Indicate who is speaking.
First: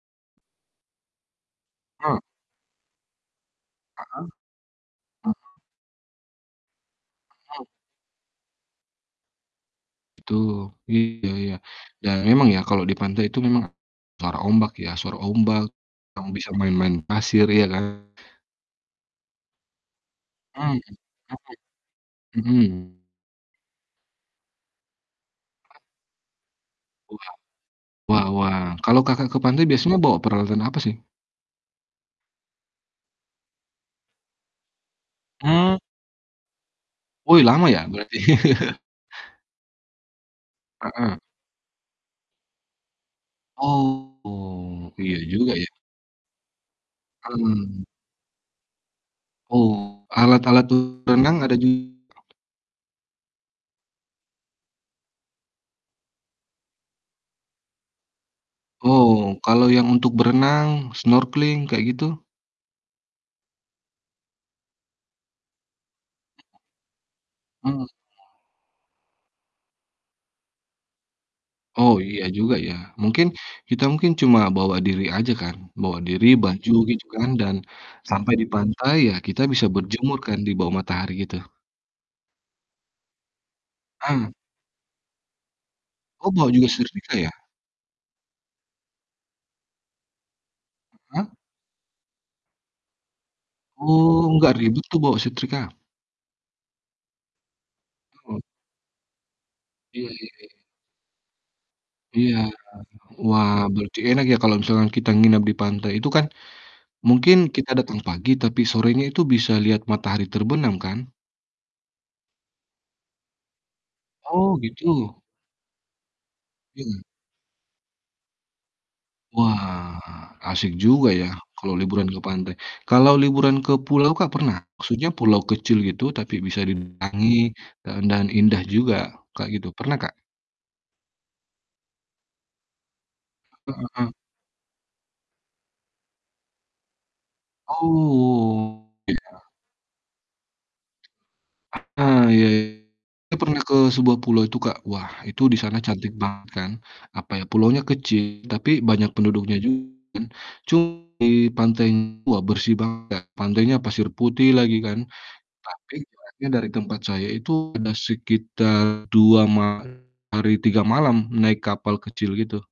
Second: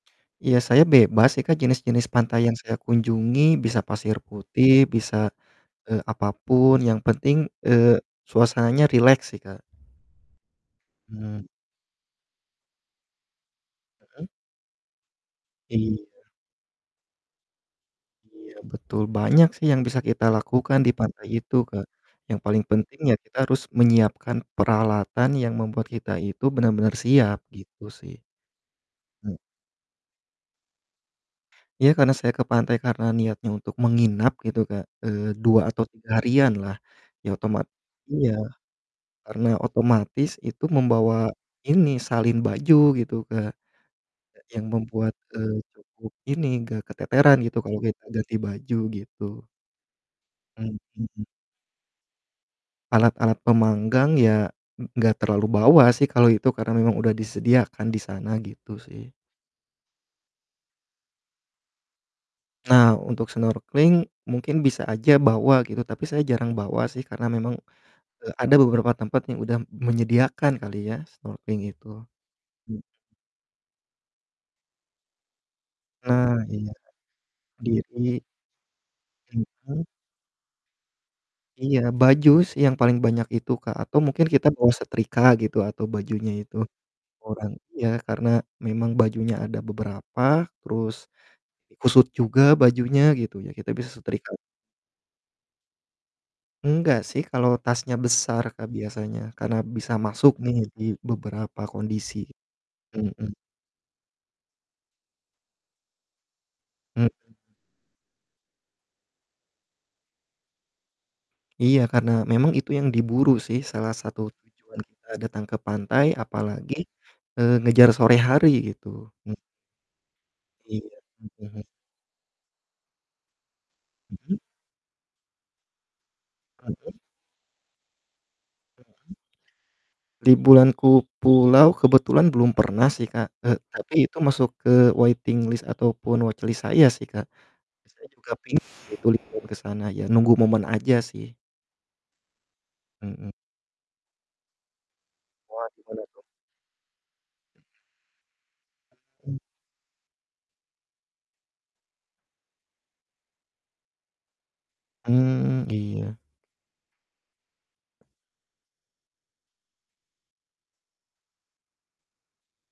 Speaker 1: Iya saya bebas sih Kak, jenis-jenis
Speaker 2: Mmm.
Speaker 1: pantai yang saya kunjungi bisa
Speaker 2: Heeh,
Speaker 1: pasir putih, bisa,
Speaker 2: mhm.
Speaker 1: eee, apa pun yang penting,
Speaker 2: Mhm.
Speaker 1: eee, suasananya rileks sih, Kak.
Speaker 2: Betul iya
Speaker 1: Mmm.
Speaker 2: ya, dan memang ya kalau di pantai itu memang,
Speaker 1: Mhm.
Speaker 2: suara ombak ya, suara ombak,
Speaker 1: Iya.
Speaker 2: kamu bisa main-main pasir ya kan.
Speaker 1: Iya betul, banyak sih yang bisa kita lakukan
Speaker 2: Mmm,
Speaker 1: di pantai itu Kak, yang
Speaker 2: mhm,
Speaker 1: paling penting
Speaker 2: mhm.
Speaker 1: ya kita harus menyiapkan peralatan yang
Speaker 2: Mmm.
Speaker 1: membuat kita itu benar-benar
Speaker 2: Wah,
Speaker 1: siap, gitu sih.
Speaker 2: wah wah kalau Kakak
Speaker 1: Mmm.
Speaker 2: ke pantai biasanya bawa peralatan apa sih?
Speaker 1: Iya, karena saya ke pantai karena niatnya untuk menginap gitu Kak, eee, 2
Speaker 2: Mmm.
Speaker 1: atau 3 harian lah, ya
Speaker 2: Wuih
Speaker 1: otomat
Speaker 2: lama ya berarti.
Speaker 1: iya, karena otomatis itu membawa,
Speaker 2: Heeh.
Speaker 1: ini, salin baju gitu Kak. Yang
Speaker 2: Oh,
Speaker 1: membuat,
Speaker 2: iya juga
Speaker 1: eee,
Speaker 2: ya.
Speaker 1: cukup ini gak keteteran gitu kalau
Speaker 2: Mmm.
Speaker 1: kita ganti baju gitu.
Speaker 2: Oh, alat-alat
Speaker 1: Hmm, mmm.
Speaker 2: berenang ada ju
Speaker 1: Alat-alat pemanggang ya ng nggak terlalu bawa sih kalau itu karena memang udah disediakan di sana, gitu sih.
Speaker 2: Oh, kalau yang untuk berenang, snorkeling, kayak gitu?
Speaker 1: Nah untuk snorkeling mungkin bisa aja bawa gitu, tapi saya jarang bawa sih karena memang,
Speaker 2: Mhm.
Speaker 1: eee, ada beberapa tempat yang udah menyediakan kali ya snorkeling itu,
Speaker 2: Oh iya juga ya,
Speaker 1: mmm.
Speaker 2: mungkin, kita mungkin cuma bawa diri aja kan, bawa diri,
Speaker 1: Nah iya,
Speaker 2: baju, gitu kan dan,
Speaker 1: diri.
Speaker 2: sampai di pantai ya kita bisa
Speaker 1: Mhm.
Speaker 2: berjemur kan di bawah matahari gitu.
Speaker 1: Iya, baju sih yang paling banyak itu, Kak, atau mungkin
Speaker 2: Mmm.
Speaker 1: kita bawa setrika gitu atau
Speaker 2: Oh
Speaker 1: bajunya
Speaker 2: bawa
Speaker 1: itu,
Speaker 2: juga setrika ya?
Speaker 1: orang iya karena memang bajunya ada beberapa, terus
Speaker 2: Mhm.
Speaker 1: kusut juga bajunya gitu ya kita bisa
Speaker 2: Oh
Speaker 1: setrika.
Speaker 2: nggak ribet tuh bawa setrika?
Speaker 1: Enggak sih kalau tasnya besar
Speaker 2: [unintelligible]
Speaker 1: Kak biasanya, karena bisa
Speaker 2: Iya iya
Speaker 1: masuk nih
Speaker 2: iya.
Speaker 1: di beberapa kondisi,
Speaker 2: Iya,
Speaker 1: mhm.
Speaker 2: wah, berarti enak ya kalau misalkan kita nginap di pantai itu kan,
Speaker 1: Mhm.
Speaker 2: mungkin kita datang pagi tapi sorenya itu bisa lihat matahari terbenam kan?
Speaker 1: Iya karena memang itu yang diburu sih, salah satu
Speaker 2: Oh
Speaker 1: tujuan kita
Speaker 2: gitu?
Speaker 1: datang ke pantai apalagi,
Speaker 2: Mhm.
Speaker 1: eee, ngejar sore hari gitu, m
Speaker 2: Wah, asik
Speaker 1: Iya,
Speaker 2: juga ya
Speaker 1: mhm, hmm.
Speaker 2: kalau liburan ke pantai, kalau liburan ke pulau Kak,
Speaker 1: Mhm.
Speaker 2: pernah? Maksudnya pulau kecil gitu tapi bisa
Speaker 1: Heeh.
Speaker 2: didatangi dan dan indah
Speaker 1: Mhm.
Speaker 2: juga Kak, gitu pernah, Kak?
Speaker 1: Liburan ku pulau kebetulan belum pernah sih Kak, eee,
Speaker 2: Heeh
Speaker 1: tapi
Speaker 2: heeh.
Speaker 1: itu masuk ke waiting list ataupun watch list saya sih Kak, saya juga pingin
Speaker 2: Oh,
Speaker 1: gitu
Speaker 2: iya.
Speaker 1: liburan ke sana ya nunggu momen aja sih.
Speaker 2: Eee, Iya,
Speaker 1: Mhm.
Speaker 2: saya pernah ke sebuah pulau itu Kak, wah itu di
Speaker 1: Wah
Speaker 2: sana
Speaker 1: gimana
Speaker 2: cantik
Speaker 1: tuh?
Speaker 2: banget kan apa ya, pulaunya kecil tapi banyak
Speaker 1: Mhm.
Speaker 2: penduduknya juga kan cu di pantainya wah bersih banget Kak, pantainya pasir putih lagi kan,
Speaker 1: Mmm,
Speaker 2: tapi
Speaker 1: iya.
Speaker 2: jaraknya dari tempat saya itu ada sekitar 2 ma hari 3 malam naik kapal kecil gitu.